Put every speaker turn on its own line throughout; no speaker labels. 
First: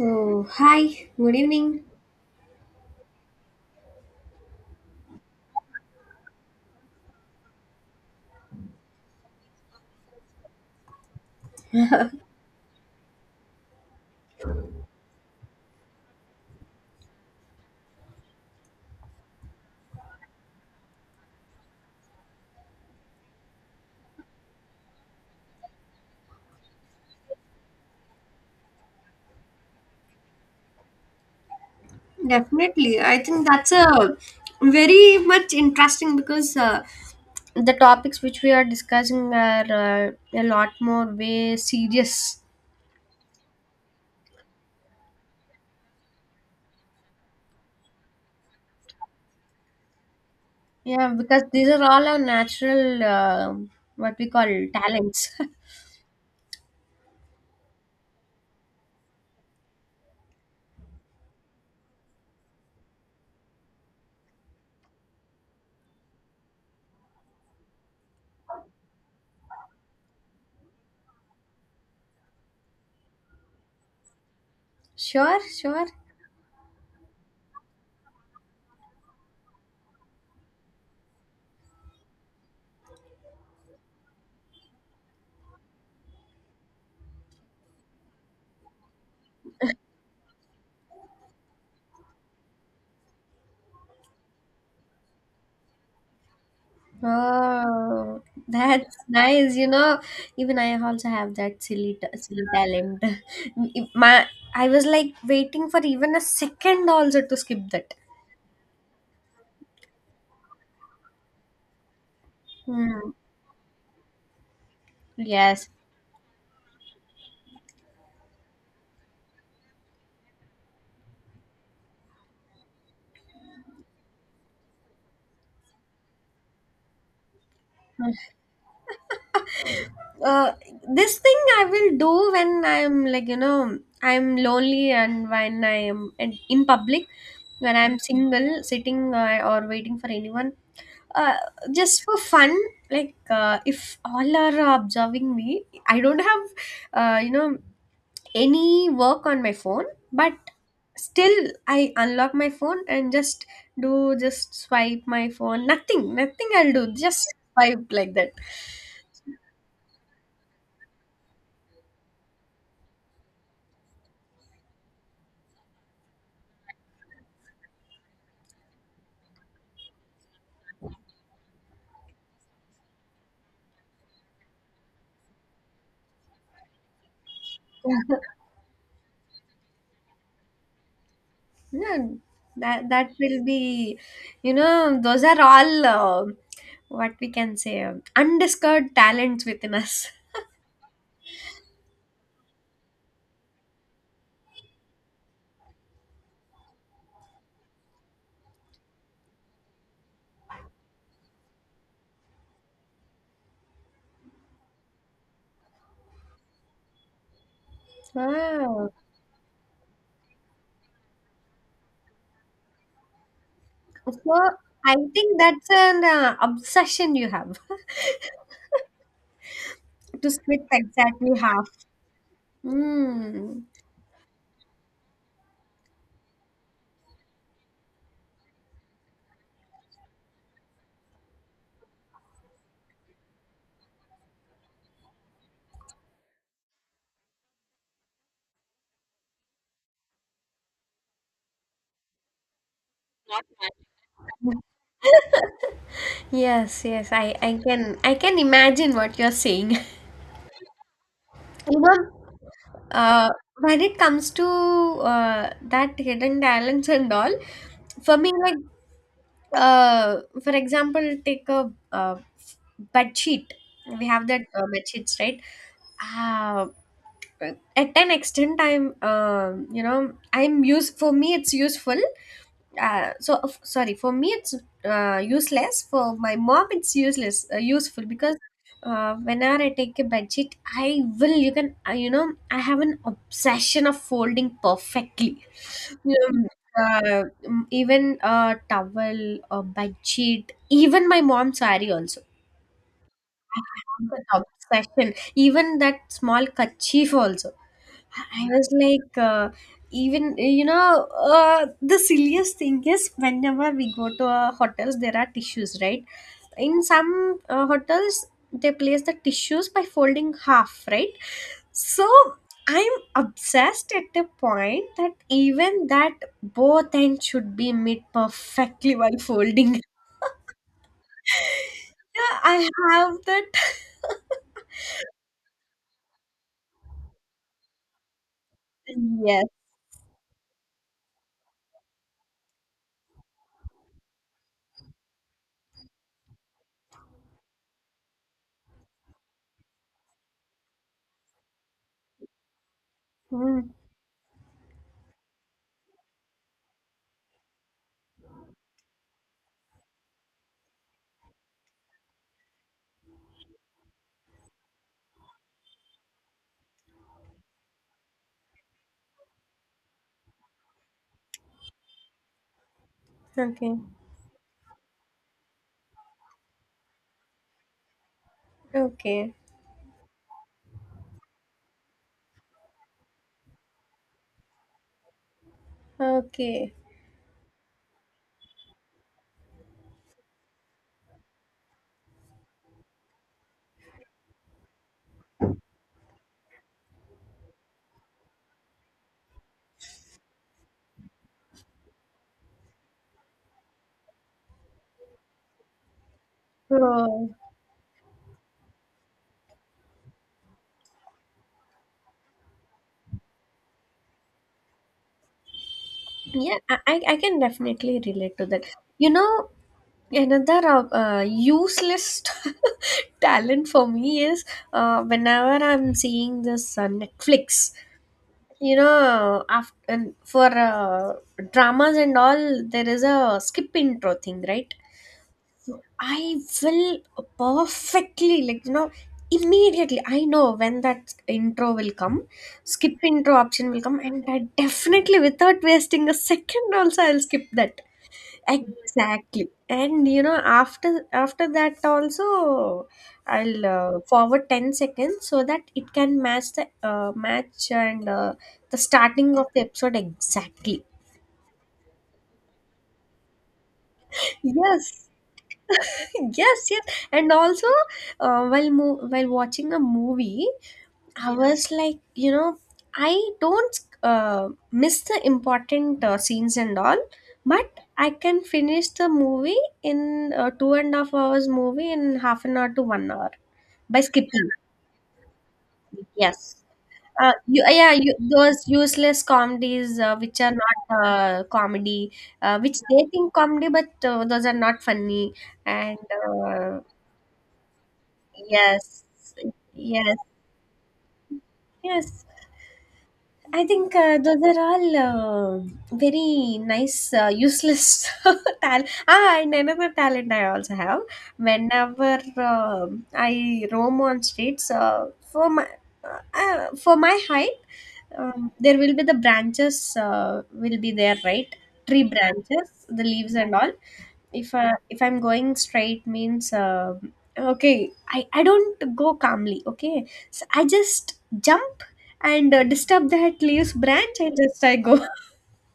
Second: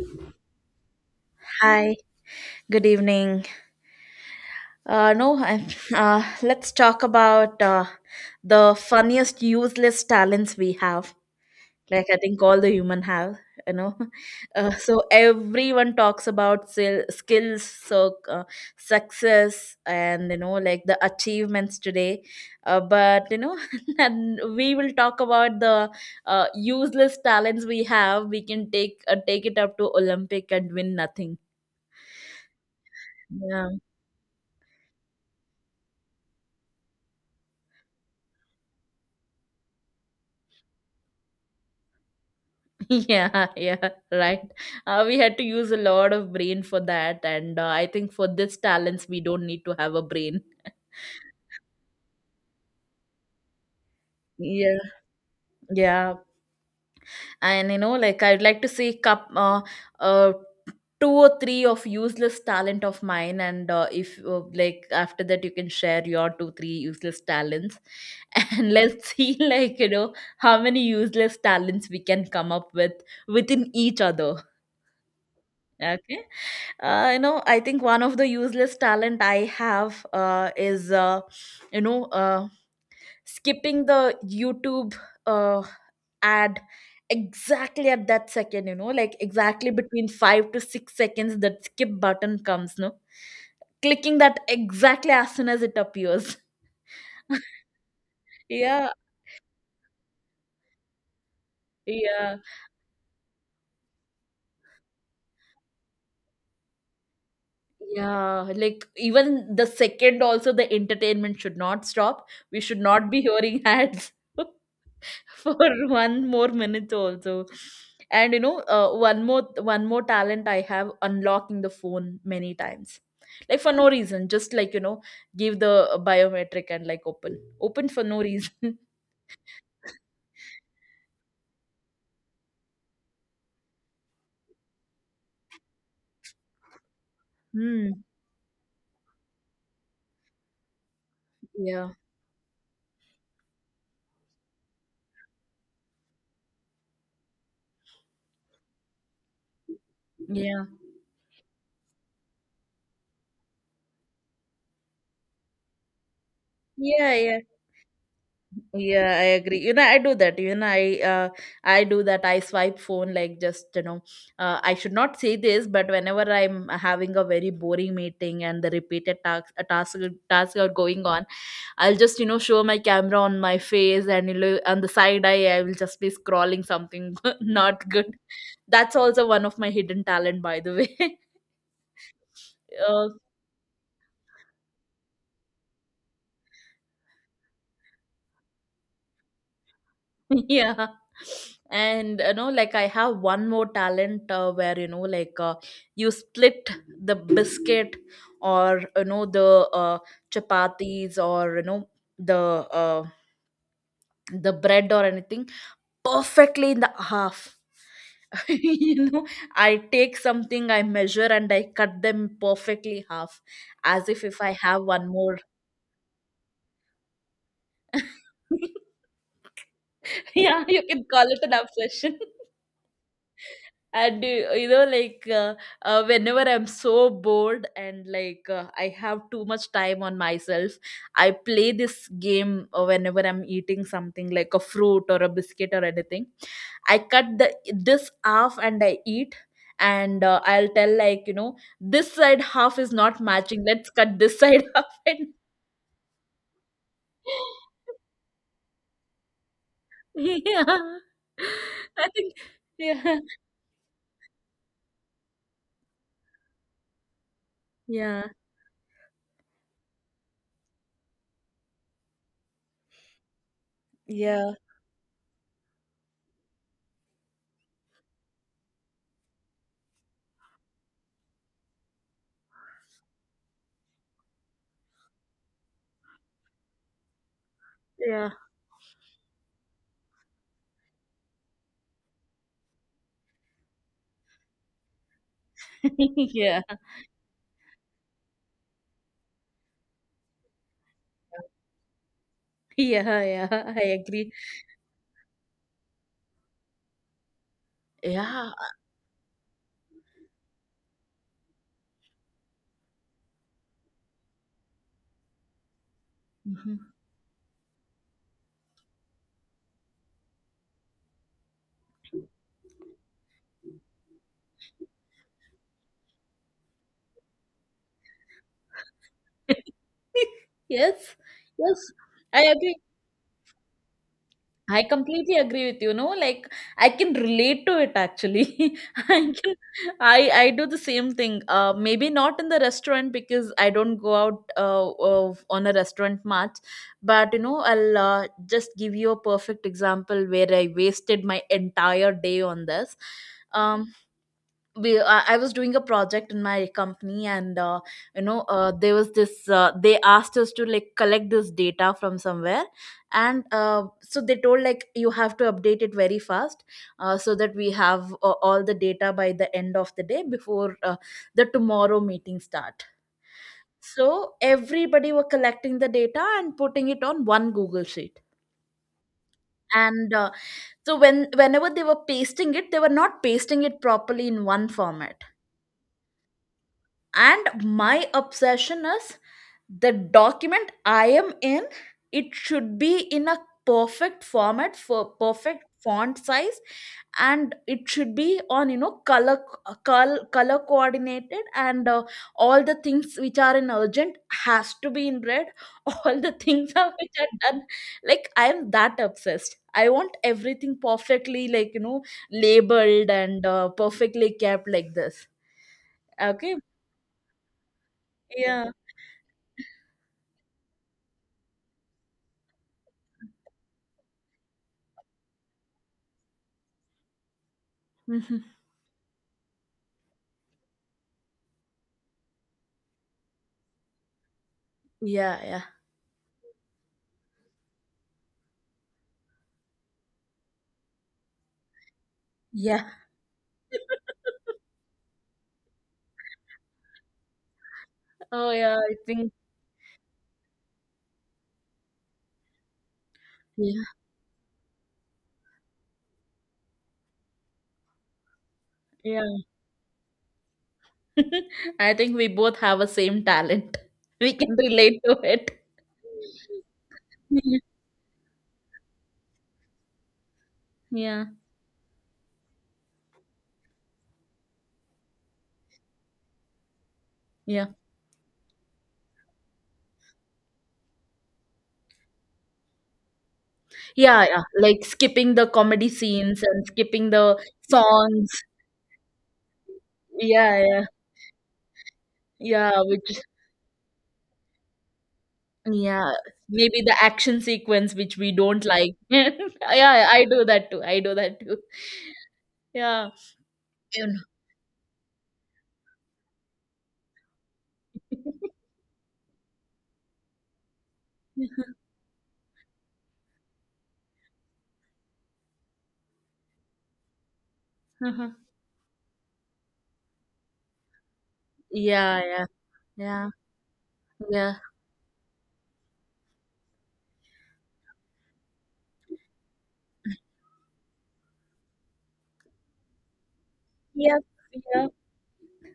Oh, hi. Good evening.
Hi, good evening. No, I'm, let's talk about the funniest useless talents we have. Like I think all the human have, you know. So everyone talks about skills, so success, and you know, like the achievements today. But you know, and we will talk about the useless talents we have. We can take take it up to Olympic and win nothing.
Definitely. I think
Yeah.
that's a very much interesting because the topics which we are discussing are a lot more way serious.
Yeah, yeah, right. We had to use a lot of brain for that, and I think for this talents, we don't need to have a brain.
Yeah, because these are all our natural what we call
Yeah,
talents.
yeah, and you know, like I'd like to say, cup, uh, two or three of useless talent of mine, and if like after that, you can share your two, three useless talents, and let's see, like you know, how many useless talents we can come up with within each other.
Sure, sure.
Okay. I think one of the useless talent I have is, you know, uh, skipping the YouTube uh, ad exactly at that second, you know, like exactly between 5 to 6 seconds that skip button comes, no? Clicking that exactly as soon as it appears.
Oh,
Yeah,
that's nice. You know, even I also have that
yeah,
silly talent. My, I was like waiting for even a second also to skip that.
yeah. Like even the second also the entertainment should not stop. We should not
Hmm.
be hearing ads. For
Yes.
one more minute also. And you know one more talent I have, unlocking the phone many times, like for no reason, just like you know, give the biometric and like open open for no reason.
Uh, this thing I will do when I'm like, you know, I'm lonely and when I am in public, when I'm
Hmm.
single, sitting or waiting for anyone. Uh,
Yeah.
just for fun, like if all are observing me, I don't have, you know, any work on my phone, but
Yeah.
still I unlock my phone and just do, just swipe my phone. Nothing, nothing I'll do,
Yeah.
just
Yeah.
swipe like that.
Yeah, I agree. You know, I do that. You know, I do that. I swipe phone like just you know. I should not say this, but whenever I'm having a very boring meeting and the repeated tasks, tasks are going on, I'll just you know show my camera on my face and you know, on the side eye, I will just be scrolling something, not good. That's also one of my hidden talent, by the way.
Yeah, that
Uh,
that will be, you know, those are all what we can say undiscovered talents within us.
yeah, and you know like I have one more talent, where you know you split the biscuit, or you know the chapatis, or you know the uh, the bread or anything perfectly in the half.
Wow.
You know, I take something, I measure and I cut them perfectly half, as
So
if I have
I
one more.
think that's an obsession you have to split
Yeah, you can call
exactly
it an
half.
obsession.
Mm.
and you know like Whenever I'm so bored and I have too much time on myself, I play this game. Whenever I'm eating something like a fruit or a biscuit or anything, I cut the this half and I eat, and I'll tell like you know, this side half is not matching, let's cut this side half. And
Yes, yes, I, I can I can imagine what you're saying.
yeah,
You know,
I think, yeah,
uh, when it comes to that hidden talents and all, for
yeah.
me, like for example, take a bed sheet. We have that
Yeah.
bed sheets, right? Uh, at an extent, you know, I'm use for me. It's useful sorry, for me it's useless. For my mom it's useless useful
Yeah.
because whenever I take a bedsheet I will, you can, you know, I have an obsession of folding perfectly. You know,
Yeah.
even a towel, a bedsheet, even my mom's saree also,
Yeah, yeah, I
that
agree.
obsession, even that small kerchief also. I
Yeah.
was like, even you know, the silliest thing is whenever we go to a hotels, there are tissues, right? In
Mhm.
some hotels, they place the tissues by folding half, right? So I'm obsessed at the point that even that both ends should be made perfectly while folding.
Yes, yes,
Yeah,
I
I
agree.
have that.
I completely agree with you. No, like I can relate to it actually. I
Yes.
can, I do the same thing. Maybe not in the restaurant because I don't go out on a restaurant much. But you know, I'll just give you a perfect example where I wasted my entire day on this.
Mm,
Um. We I was doing a project in my company, and there was this they asked us to like collect this data from somewhere, and so they told like you have to update it very fast, so that we have all the data by the end of the day, before the tomorrow meeting start.
okay.
So everybody were collecting the data and putting it on one Google sheet.
Okay.
And so when whenever they were pasting it, they were not pasting it properly in one format.
Okay.
And my obsession is, the document I am in, it should be in a perfect format, for perfect font size, and it should be on you know color, color coordinated, and all the things which are in urgent has to be in red. All the things are, which
Oh.
are done, like I am that obsessed. I want everything perfectly, like you know, labeled and perfectly kept like this. Okay,
Yeah, I can definitely relate to that.
yeah.
You know, another useless talent for me is whenever I'm seeing this Netflix,
Mhm.
you know, after, for dramas and all, there is a skip intro thing, right?
Yeah, yeah,
I will perfectly, like, you know, immediately, I know when that intro will come,
yeah.
skip intro option will come, and I definitely, without wasting a second, also, I'll skip that.
Oh, yeah, I think,
Exactly. And you know, after that also, I'll
yeah,
forward 10 seconds so that it can match the match and the starting
yeah.
of the episode exactly.
I think we both have a same talent. We can relate
Yes.
to it.
Yes, yes. And
Yeah,
also, while while watching a movie,
yeah,
I was like, you know, I don't miss the important scenes and all,
yeah,
but I can finish the movie in 2.5 hours movie in half an hour to one hour by
yeah. Yeah.
skipping.
Like skipping the comedy scenes
Yes.
and skipping the
Yeah, you,
songs.
those useless comedies which are
Yeah, yeah,
not comedy,
yeah.
which they
Which,
think comedy, but those are not funny. And
yeah,
uh,
maybe the action sequence which we don't like.
yes,
Yeah,
yes,
I do that too. I do that too.
yes.
Yeah.
I think
You know.
those are all very nice, useless talent. Ah, and another talent I also have. Whenever I roam on streets, for my uh, for my height, there will be the branches will be there, right? Tree
Yeah, yeah,
branches, the
yeah,
leaves and all. if
yeah.
uh, if I'm going straight means okay, I don't go calmly. Okay, so I just jump and disturb that leaves
Yeah,
branch and just I
yeah,
go.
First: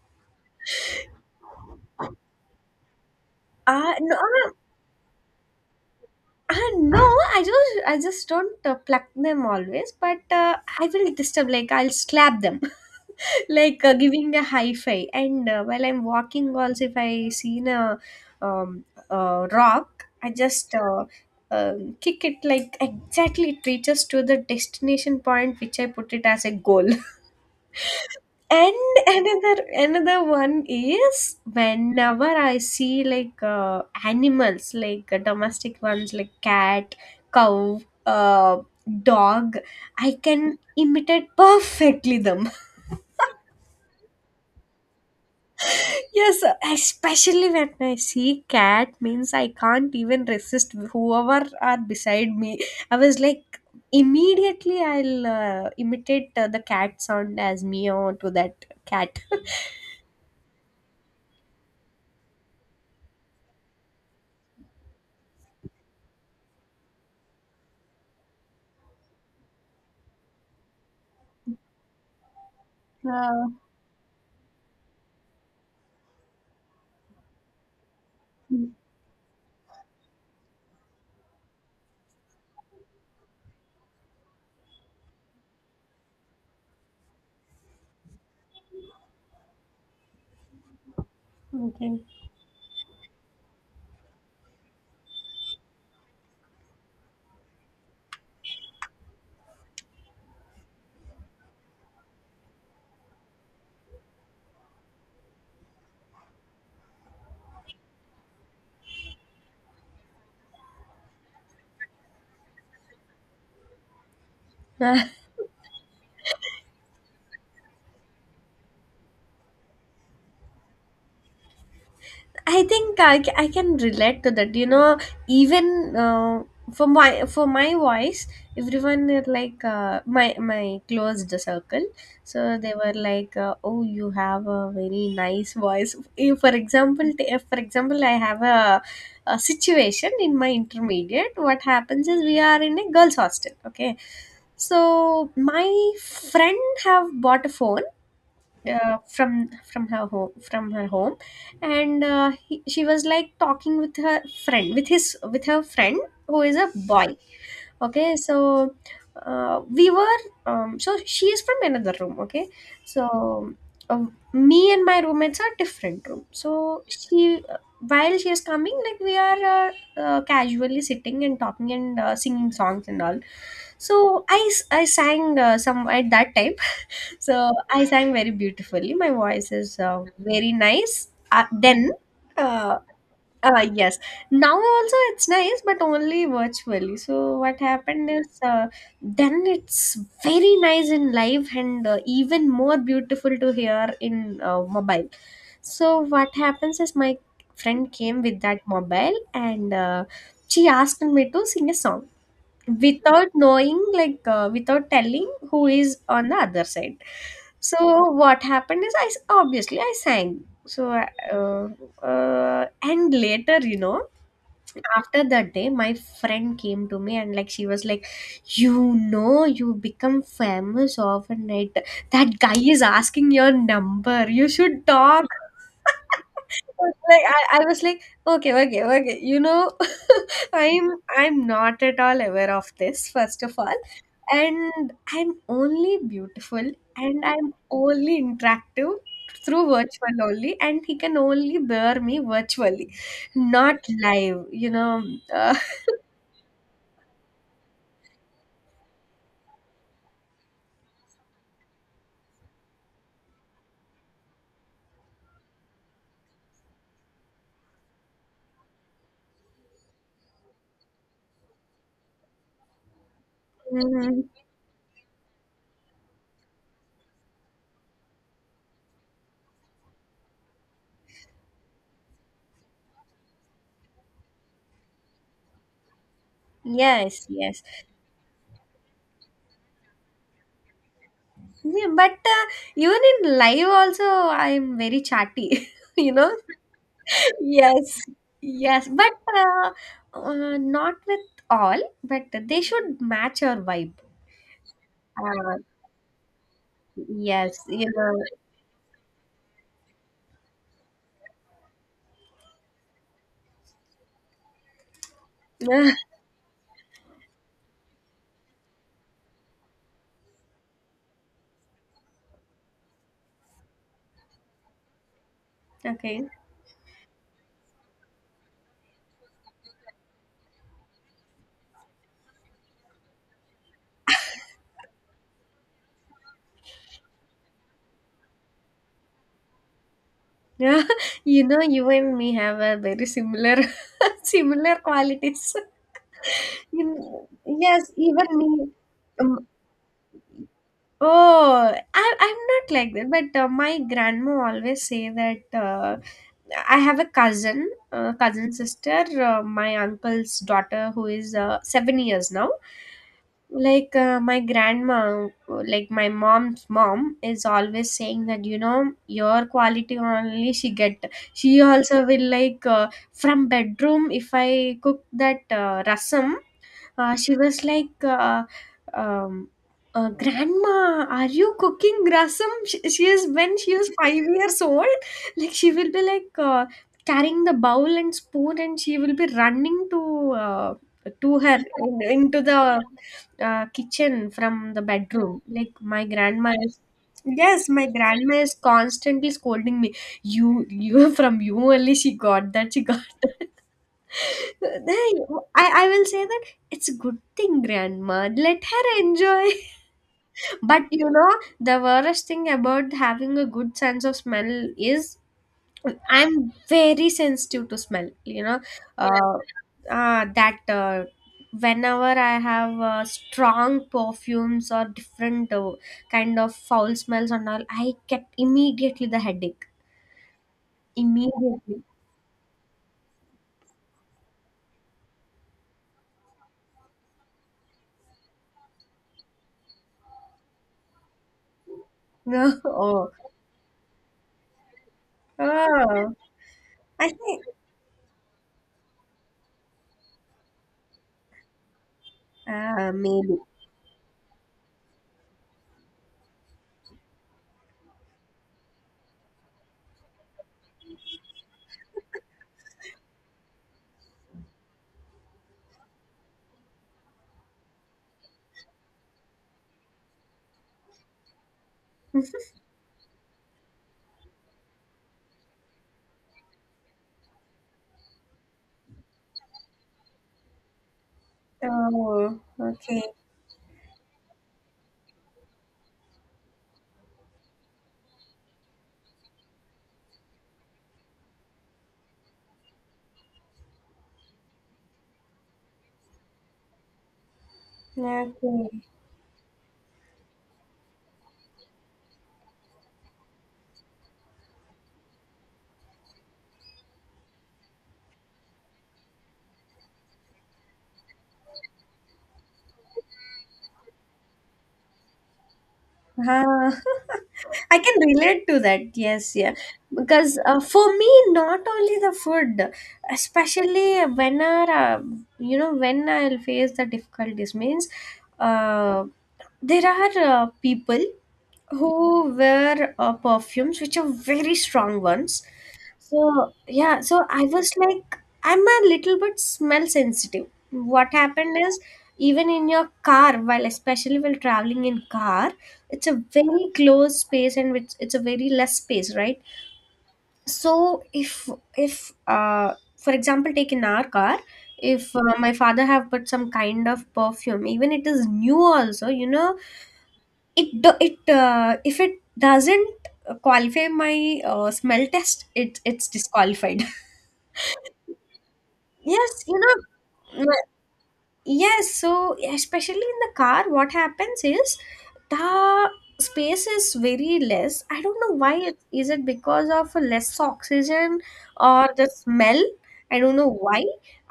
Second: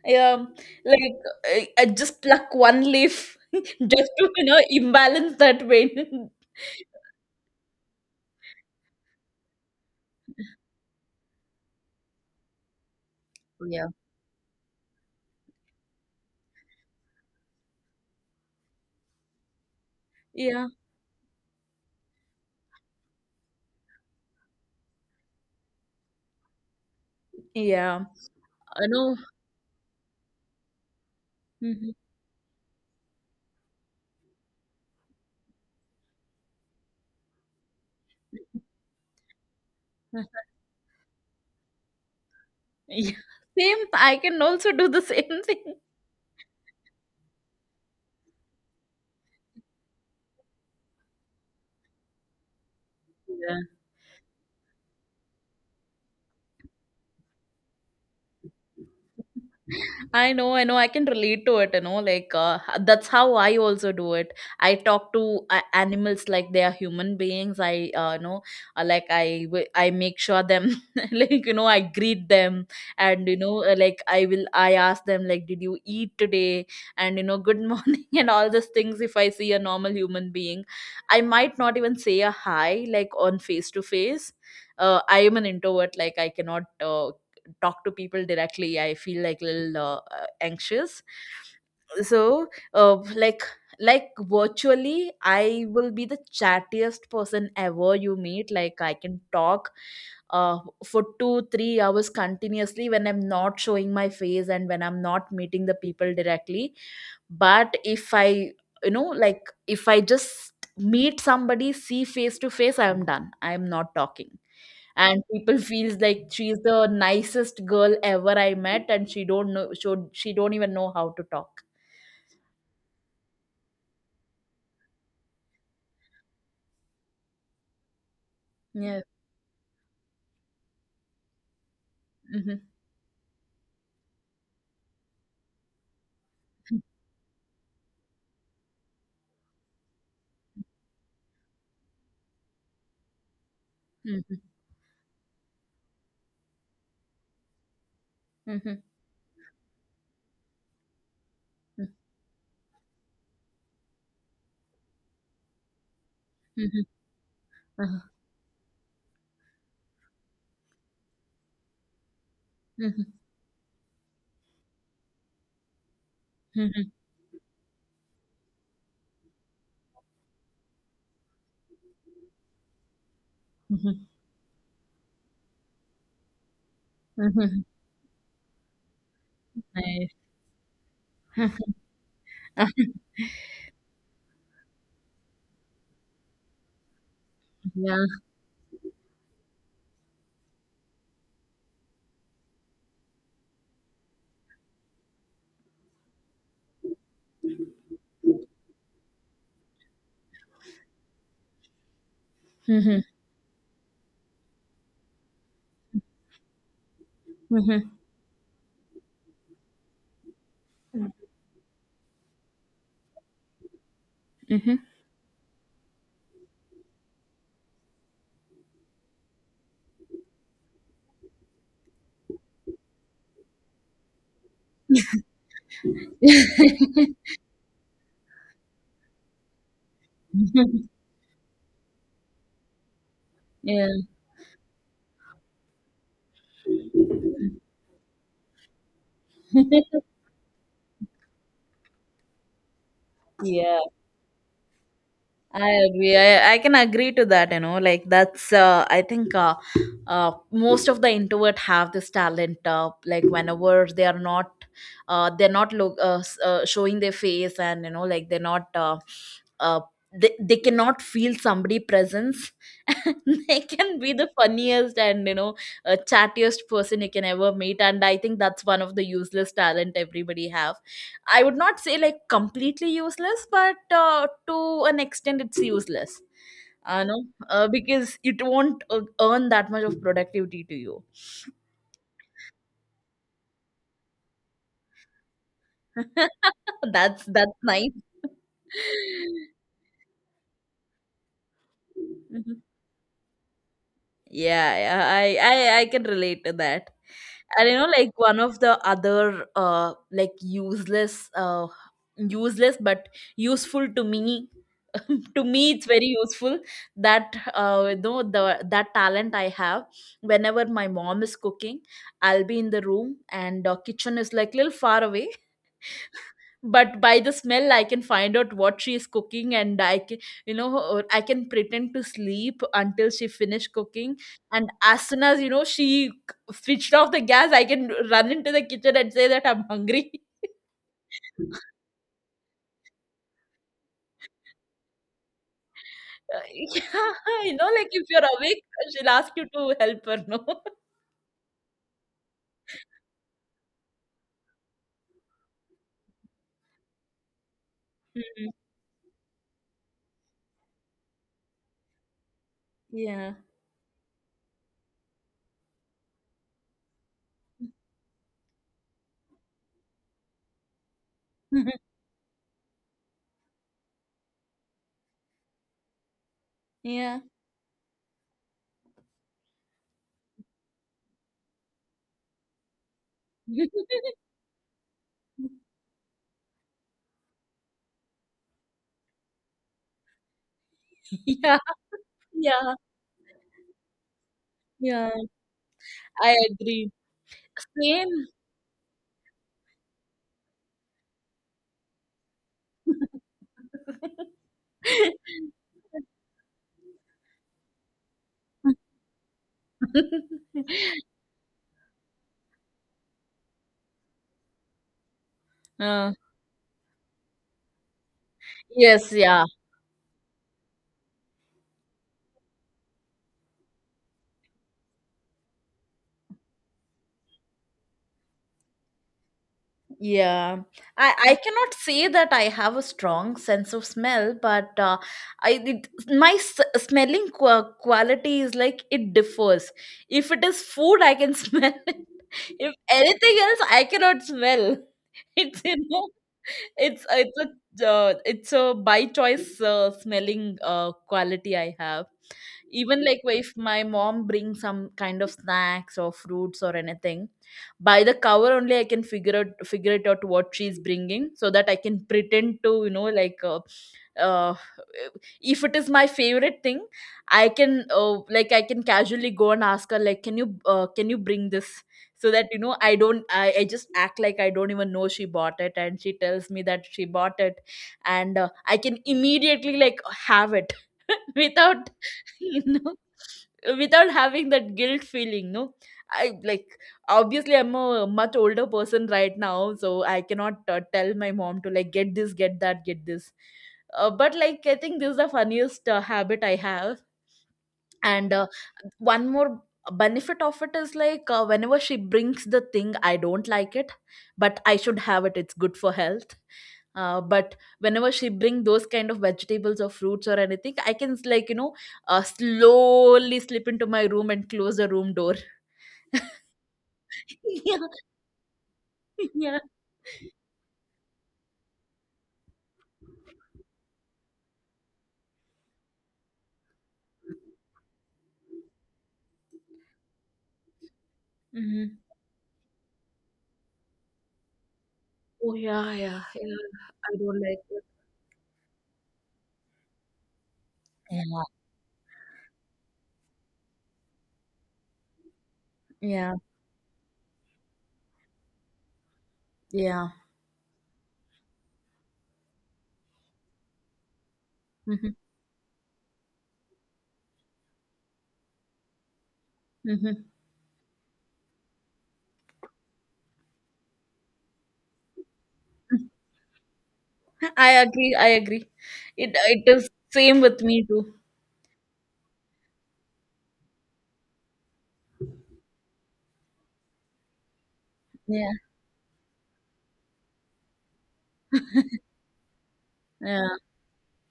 yeah. Like I just pluck one leaf
Ah,
just
no,
to you know imbalance that vein.
Uh, no, I just don't pluck them always, but I will disturb, like I'll slap them, like
Yeah.
giving a high five. And while I'm walking, also if I seen a rock, I
Yeah,
just kick it like exactly it reaches to the destination point which I put it as a goal.
yeah.
And
I know.
another one is
Mhm.
whenever I see like animals, like domestic ones, like cat, cow, uh, dog, I can imitate perfectly them.
Yeah. Same. I can also do the same thing.
Yes, especially when I see cat, means I can't even resist whoever are beside me. I was like. Immediately, I'll imitate the cat sound as meow to that cat.
I know, I know, I can relate to it, you know, like that's how I also do it. I talk to animals like they are human beings. Like I make sure them, like, you know, I greet them, and, you
Yeah.
know, like I ask them, like, did you eat today? And, you know, good morning and all these things. If I see a normal human being, I might not even say a hi, like on face to face. I am an introvert, like I cannot talk to people directly. I feel like a little anxious.
Okay.
So uh, like like virtually I will be the chattiest person ever you meet. Like I can talk uh, for 2 3 hours continuously when I'm not showing my face and when I'm not meeting the people directly. But if I, you know, like if I just meet somebody see face to face, I am done, I am not talking.
Uh,
And people feels like she's the nicest girl ever I met, and she don't know, she, don't even know how to talk.
I think I can relate to that. You know, even for my voice,
Yes.
everyone is like my closed circle. So
Mhm.
they were like, "Oh, you have a very nice voice." If, for example, I have a situation in my intermediate. What happens is we are in a girls' hostel. Okay,
Mhm.
so my friend have bought a phone
Mhm.
from her home
Mhm.
and she was like talking with her friend with her friend who is a
Mhm.
boy.
Uh-huh.
Okay, so we were, so she is from another room. Okay,
Mhm.
so uh, me and my roommates are different room. So
Mhm.
she, while she is coming, like we are casually sitting and talking and singing songs and all. So
Mhm.
I sang some at that time. So
Mhm.
I sang very beautifully. My voice is
Nice.
very nice. Then, uh, yes, now also it's nice, but only virtually. So what
Yeah.
happened is, then it's very nice in live and even more beautiful to hear in mobile. So what happens is my friend came with that mobile and she asked me to sing a song
Mhm.
without knowing, like without telling who is on the other side.
Mhm.
So what happened is obviously I sang. So and later, you know,
Mhm.
after that day my friend came to me and like she was like, you know, you become famous overnight. That guy is asking your number, you should talk. Like I was like, okay, okay, okay, you know. i'm I'm not at all aware of this first of all,
Yeah.
and I'm only beautiful, and I'm only interactive through virtual only, and he can only bear me virtually, not
Yeah.
live, you know. uh,
I agree. I can agree to that, you know, like that's, I think most of the introvert have this talent, like whenever they are not, they're not showing their face, and, you know, like they're not, uh, they cannot feel somebody presence. They can be the
mm,
funniest and, you know, chattiest person you can ever meet. And I think that's one of the useless talent everybody have. I would not say like completely useless, but to an extent, it's useless. No,
yes, yes.
because it won't earn that much of productivity to you.
Yeah, but even in live also I'm very chatty. You know,
That's nice.
yes, yes. But not with all, but they should match our vibe.
Yeah,
uh,
yeah, I can relate to that.
yes,
And you know,
you
like one of the other like useless but useful to me, to me it's
know.
very useful, that you know the that talent I have, whenever my mom is cooking, I'll be in the room and kitchen is like little far away,
Okay.
but by the smell I can find out what she is cooking. And I can, you know, or I can pretend to sleep until she finished cooking, and as soon as you know she switched off the gas, I can run into the kitchen and say that I'm hungry.
Yeah, you know, you and me have a very similar similar qualities.
Yeah, you know like
Yes,
if you're
even me.
awake, she'll ask you
Um,
to help her, no?
oh, I'm not like that, but my grandma always say that I have a cousin,
Mhm.
cousin sister, my uncle's daughter, who is 7 years now.
Yeah.
Like my grandma, like my mom's mom is always saying that, you know, your quality only she get. She also will like, from bedroom if I cook that rasam,
Yeah.
she was like um, grandma, are you cooking rasam? She is, when she was 5 years old, like she will be like carrying the bowl and spoon, and she will be running uh, to
Yeah,
her into
yeah,
the kitchen from the
yeah,
bedroom. Like my
I
grandma is,
agree,
yes, my
same.
grandma is constantly scolding me, you, from you only she got that, then I will say that it's a good thing, Grandma. Let her enjoy. But you know, the worst thing about having a good sense of smell is
Uh,
I'm very sensitive to smell. You know,
yes,
uh,
yeah,
that whenever I have strong perfumes or different kind of foul smells and all, I get immediately the headache.
yeah. I cannot
Immediately.
say that I have a strong sense of smell, but I it, my smelling quality is like it differs. If it is food, I can smell it. If
Oh,
anything else, I cannot smell. It's you know,
oh,
it's
I
uh, it's
think
it's a by choice smelling quality I have. Even like
maybe.
if my mom brings some kind of snacks or fruits or anything, by the cover only I can figure it out what she's bringing, so that I can pretend to you know like. Uh, if it is my favorite thing, I can like I can casually go and ask her like, can you, can you bring this, so that you know I just act like I don't even know she bought it, and she tells me that she bought it. And I can immediately like have it without
Oh,
you know
okay.
without having that guilt feeling, no. I like, obviously I'm a much older person right now, so I cannot tell my mom to like get this, get that, get this. But like I think this is the funniest habit I have. And
Okay.
one more benefit of it is like, whenever she brings the thing I don't like it, but I should have it, it's good for health. But whenever she bring those kind of vegetables or fruits or anything, I can like slowly slip into my room and close the room door.
Ah,
Yeah,
I can relate to that. Yes, yeah.
yeah.
Because for me, not only the food, especially whenever, you know, when I'll face the difficulties, means uh, there are people
Mhm.
who wear perfumes which are very strong ones.
Oh yeah, yeah,
So,
yeah.
yeah,
I
so
don't
I
like
was
it.
like, I'm a little bit smell sensitive. What
Yeah,
happened is, even in your car, while especially while traveling in car, it's a
yeah,
very closed space, and it's a very less space, right?
yeah.
So if for example, take in our car,
Hmm.
if my father have put some kind of perfume, even it is new also, you know,
Hmm.
it do it if it doesn't qualify my smell test, it's disqualified.
I agree, I agree. It
Yes, you
it is same
know,
with me too.
yes. So, especially in the car, what happens is the space is very less. I don't know
Yeah.
why it is. It because of less oxygen or the smell. I don't know
Yeah.
why.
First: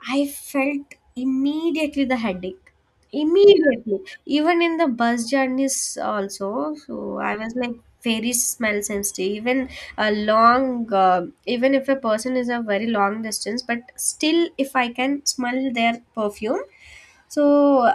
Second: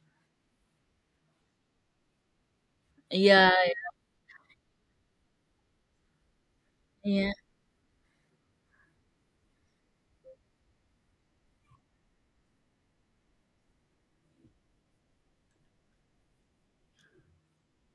I felt immediately the headache.
Yeah.
Immediately, even in the bus journeys also. So
Yeah.
I was like very smell sensitive. Even a long even if a person is a very long distance, but still if I can smell their perfume, so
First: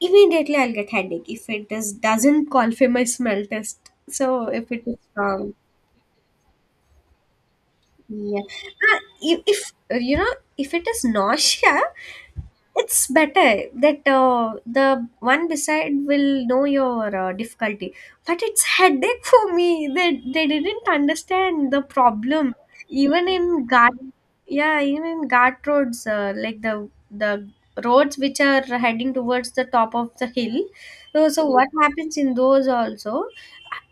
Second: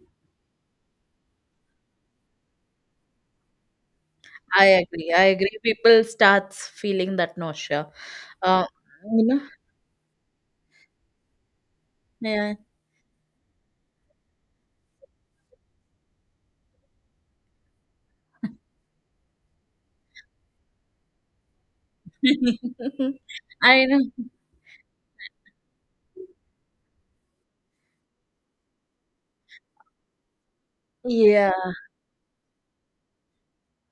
immediately I'll get headache if it is doesn't call for my smell test, so
I
if it is
agree, I
strong.
agree. People starts feeling that nausea.
Yeah.
Uh,
Ah,
you know.
if you know if it is nausea,
Yeah.
it's better that the one beside will know your difficulty, but it's headache for me. They didn't understand the problem even in
I
guard.
know.
Yeah, even in guard roads, like the roads which are heading towards the top of the hill. So
Yeah.
what happens in those also,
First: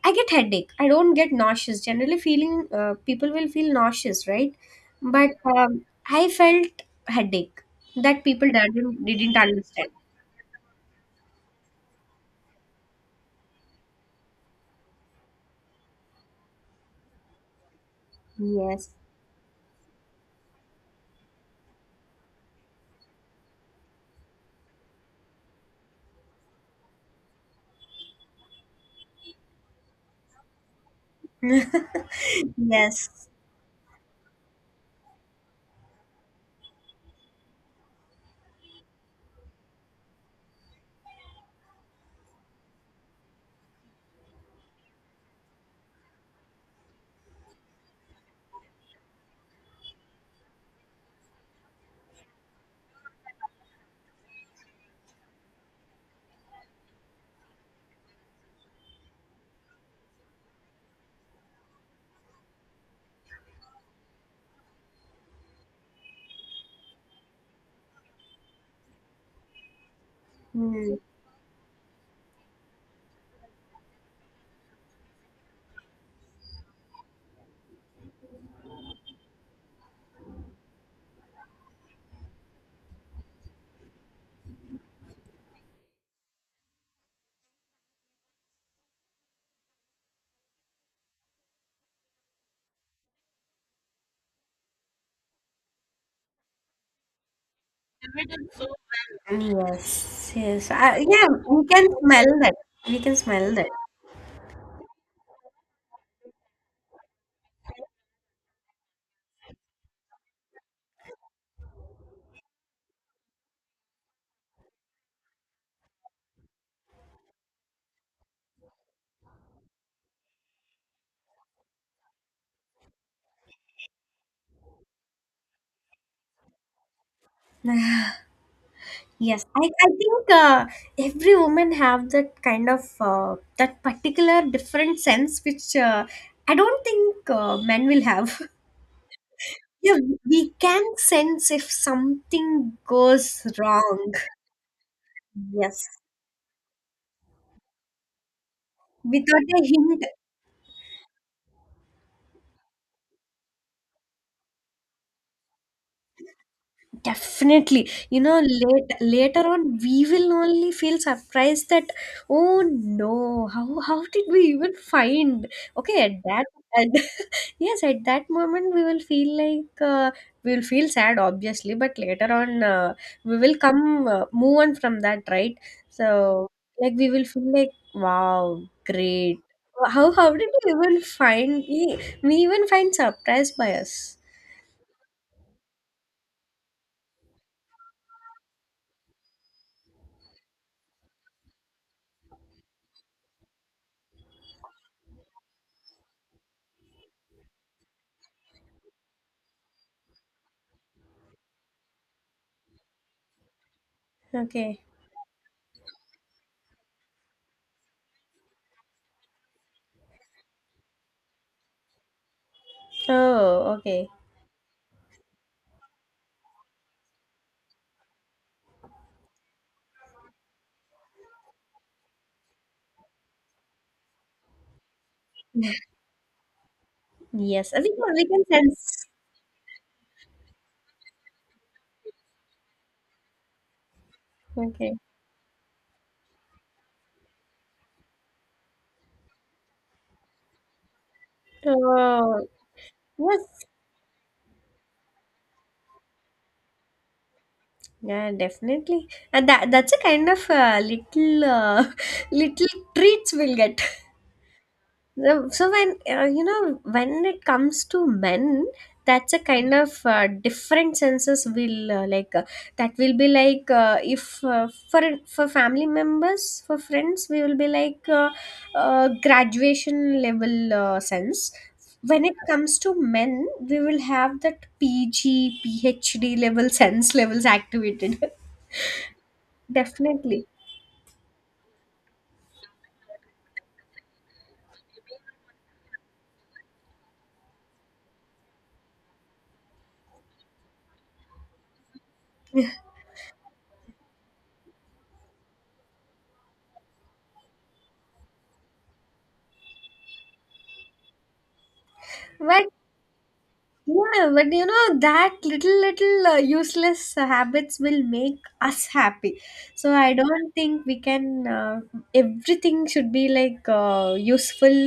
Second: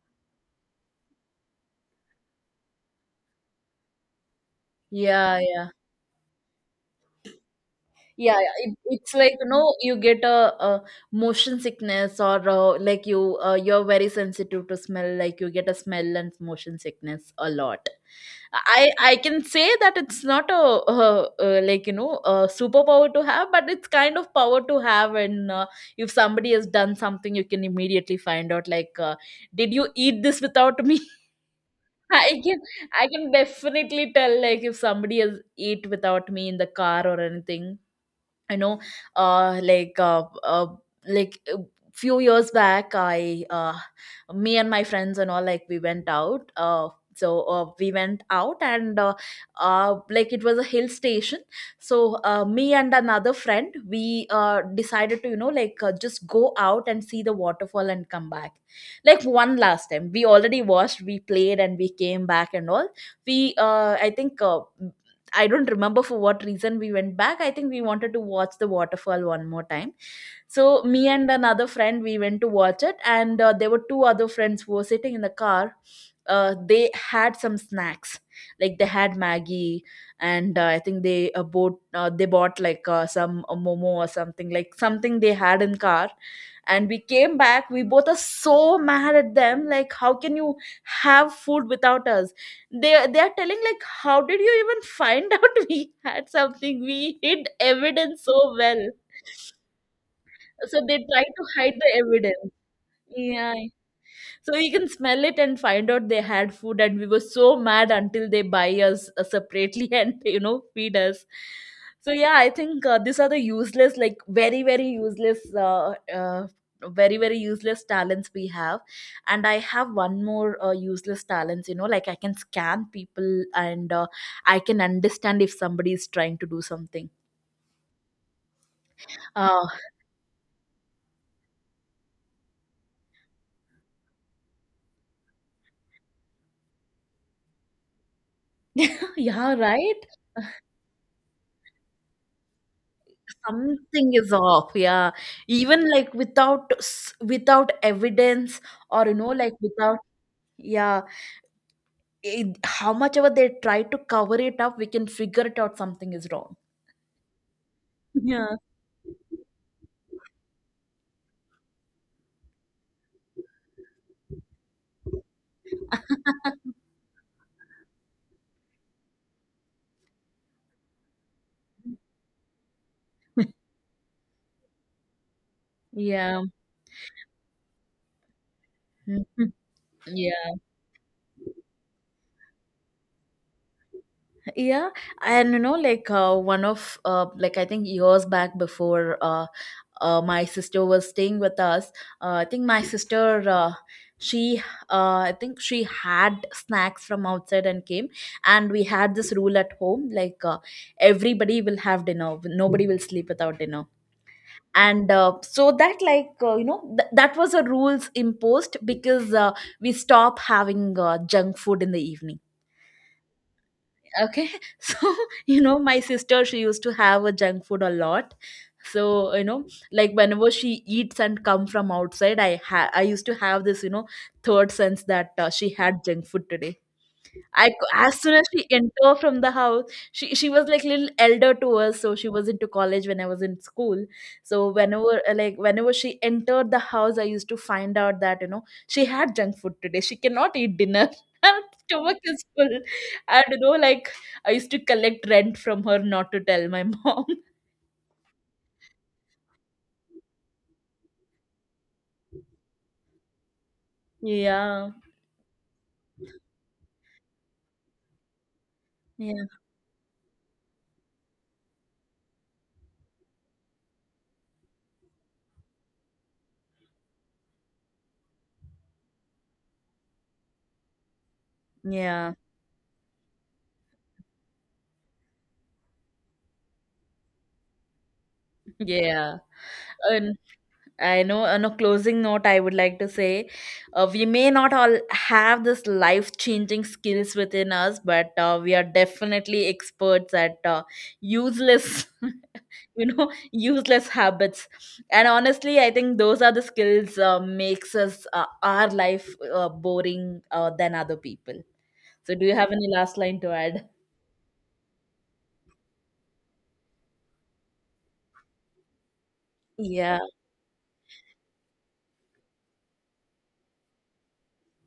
I get headache. I don't get nauseous. Generally, feeling, people will feel nauseous, right? But
Yeah. Yeah.
I felt headache that
Yeah,
people
yeah, it, it's like
didn't
you know
understand.
you get a motion sickness or like you, you're very sensitive to smell, like you get a smell and motion sickness a lot. I
Yes,
I can say that it's not a, uh, a superpower to have, but it's kind of power to have. And If somebody has done something, you can immediately find out, like did you eat this without me? I can, I
yes.
can definitely tell, like if somebody has ate without me in the car or anything, you know uh like uh, uh like uh, few years back I me and my friends and all, like we went out, so we went out, and like it was a hill station. So me and another friend, we decided to just go out and see the waterfall and come back, like one last time. We already watched, we played, and we came back and all. We I think I don't remember for what reason we went back. I think we wanted to watch the waterfall one more time. So
Mm.
me and another friend, we went to watch it, and there were two other friends who were sitting in the car. They had some snacks, like they had Maggie, and I think they bought like some momo or something, like something they had in car. And we came back. We both are so mad at them. Like, how can you have food without us? They are telling like, how did you even find out we had something? We hid evidence so well.
Yes, yes.
So they try
Yeah,
to
we
hide
can
the
smell
evidence.
that. We can
Yeah.
smell
So he can smell it and find out they had food, and we were so mad until they buy us separately and you know feed us. So yeah, I think these are the useless, like very very useless talents we have. And I have one more useless talents. You know, like I can scan people, and I can understand if somebody is trying to do something.
that. Yes,
Uh,
I think every woman have that kind of that particular different sense which I don't think men will have.
yeah,
Yeah,
right.
we can sense if something goes
Something
wrong.
is off, yeah.
Yes.
Even like without without evidence, or you know
Without
like
a
without,
hint.
yeah, it, how much ever they try to cover it up, we can figure it out something is wrong.
Definitely. You know,
Yeah.
later on, we will only feel surprised that, oh no, how did we even find? Okay, at that, and yes, at that moment, we will feel like, we will feel sad, obviously, but later on, move on from that, right?
Yeah.
So, like, we will feel like, wow,
Mhm.
great. How did
Yeah,
we even find, we even find surprised by us?
yeah. And you know, like one of like I think years back before my sister was staying with us. uh, i think my sister uh, she I think she had snacks from outside and came, and we had this rule at home, like everybody will have dinner, nobody will sleep without dinner.
Okay.
And So that like that was a rules imposed, because we stop having junk food in the evening.
Oh, okay.
Okay. So you know, my sister, she used to have a junk food a lot. So you know, like whenever she eats and come from outside, I used to have this, you know, third sense that she had junk food today. I
Yes,
c
I think
As
we
soon
can
as she
sense.
entered from the house, she was like little elder to us, so she was into college when I was in school. So
Okay.
whenever whenever she entered the house, I used to find out that you know she had junk food today. She cannot eat dinner. Her stomach is
Oh,
full. I don't
yes.
know. Like I used to collect rent from her not to tell my mom.
Yeah, definitely. And that's a kind of little little treats we'll get.
Yeah.
So when you know, when it comes to men, that's a
Yeah.
kind of different senses will like that will be like if for family members, for friends, we will be like graduation level sense. When
Yeah.
it comes to men, we will have that PG PhD level sense levels activated.
Yeah. And
Definitely,
I know, on a closing note, I would like to say we may not all have this life changing skills within us, but we are definitely experts at useless, you know, useless habits. And honestly, I think those are the skills makes us our life boring than other people. So, do you
but
have any last line to add?
yeah, but you know that little little useless habits will make us happy. So I
Yeah,
don't think we can. Everything should be like useful,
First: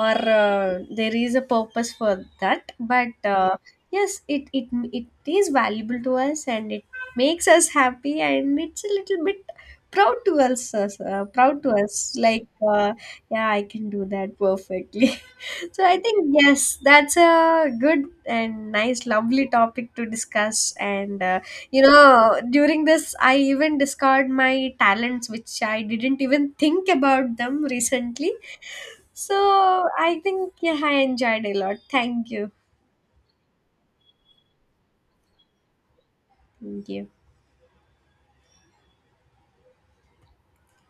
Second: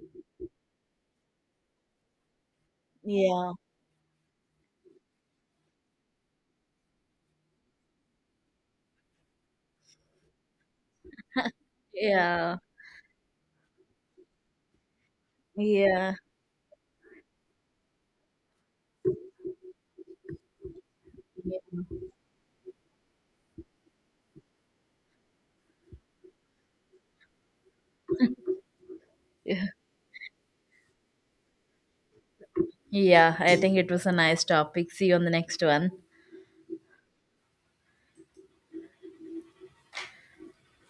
or there is a purpose for that. But
yeah.
yes, it is valuable to us, and it makes us happy, and it's a little bit proud to us. Proud to us, like
Yeah,
yeah, I can do that perfectly. So I
yeah.
think yes, that's a good and nice lovely topic to discuss, and you know, during this I even discovered my talents which I didn't even think about them recently. So
Yeah.
I think, yeah, I enjoyed a lot. Thank you.
Yeah, I think it was a nice topic. See you on the next one.
Thank you.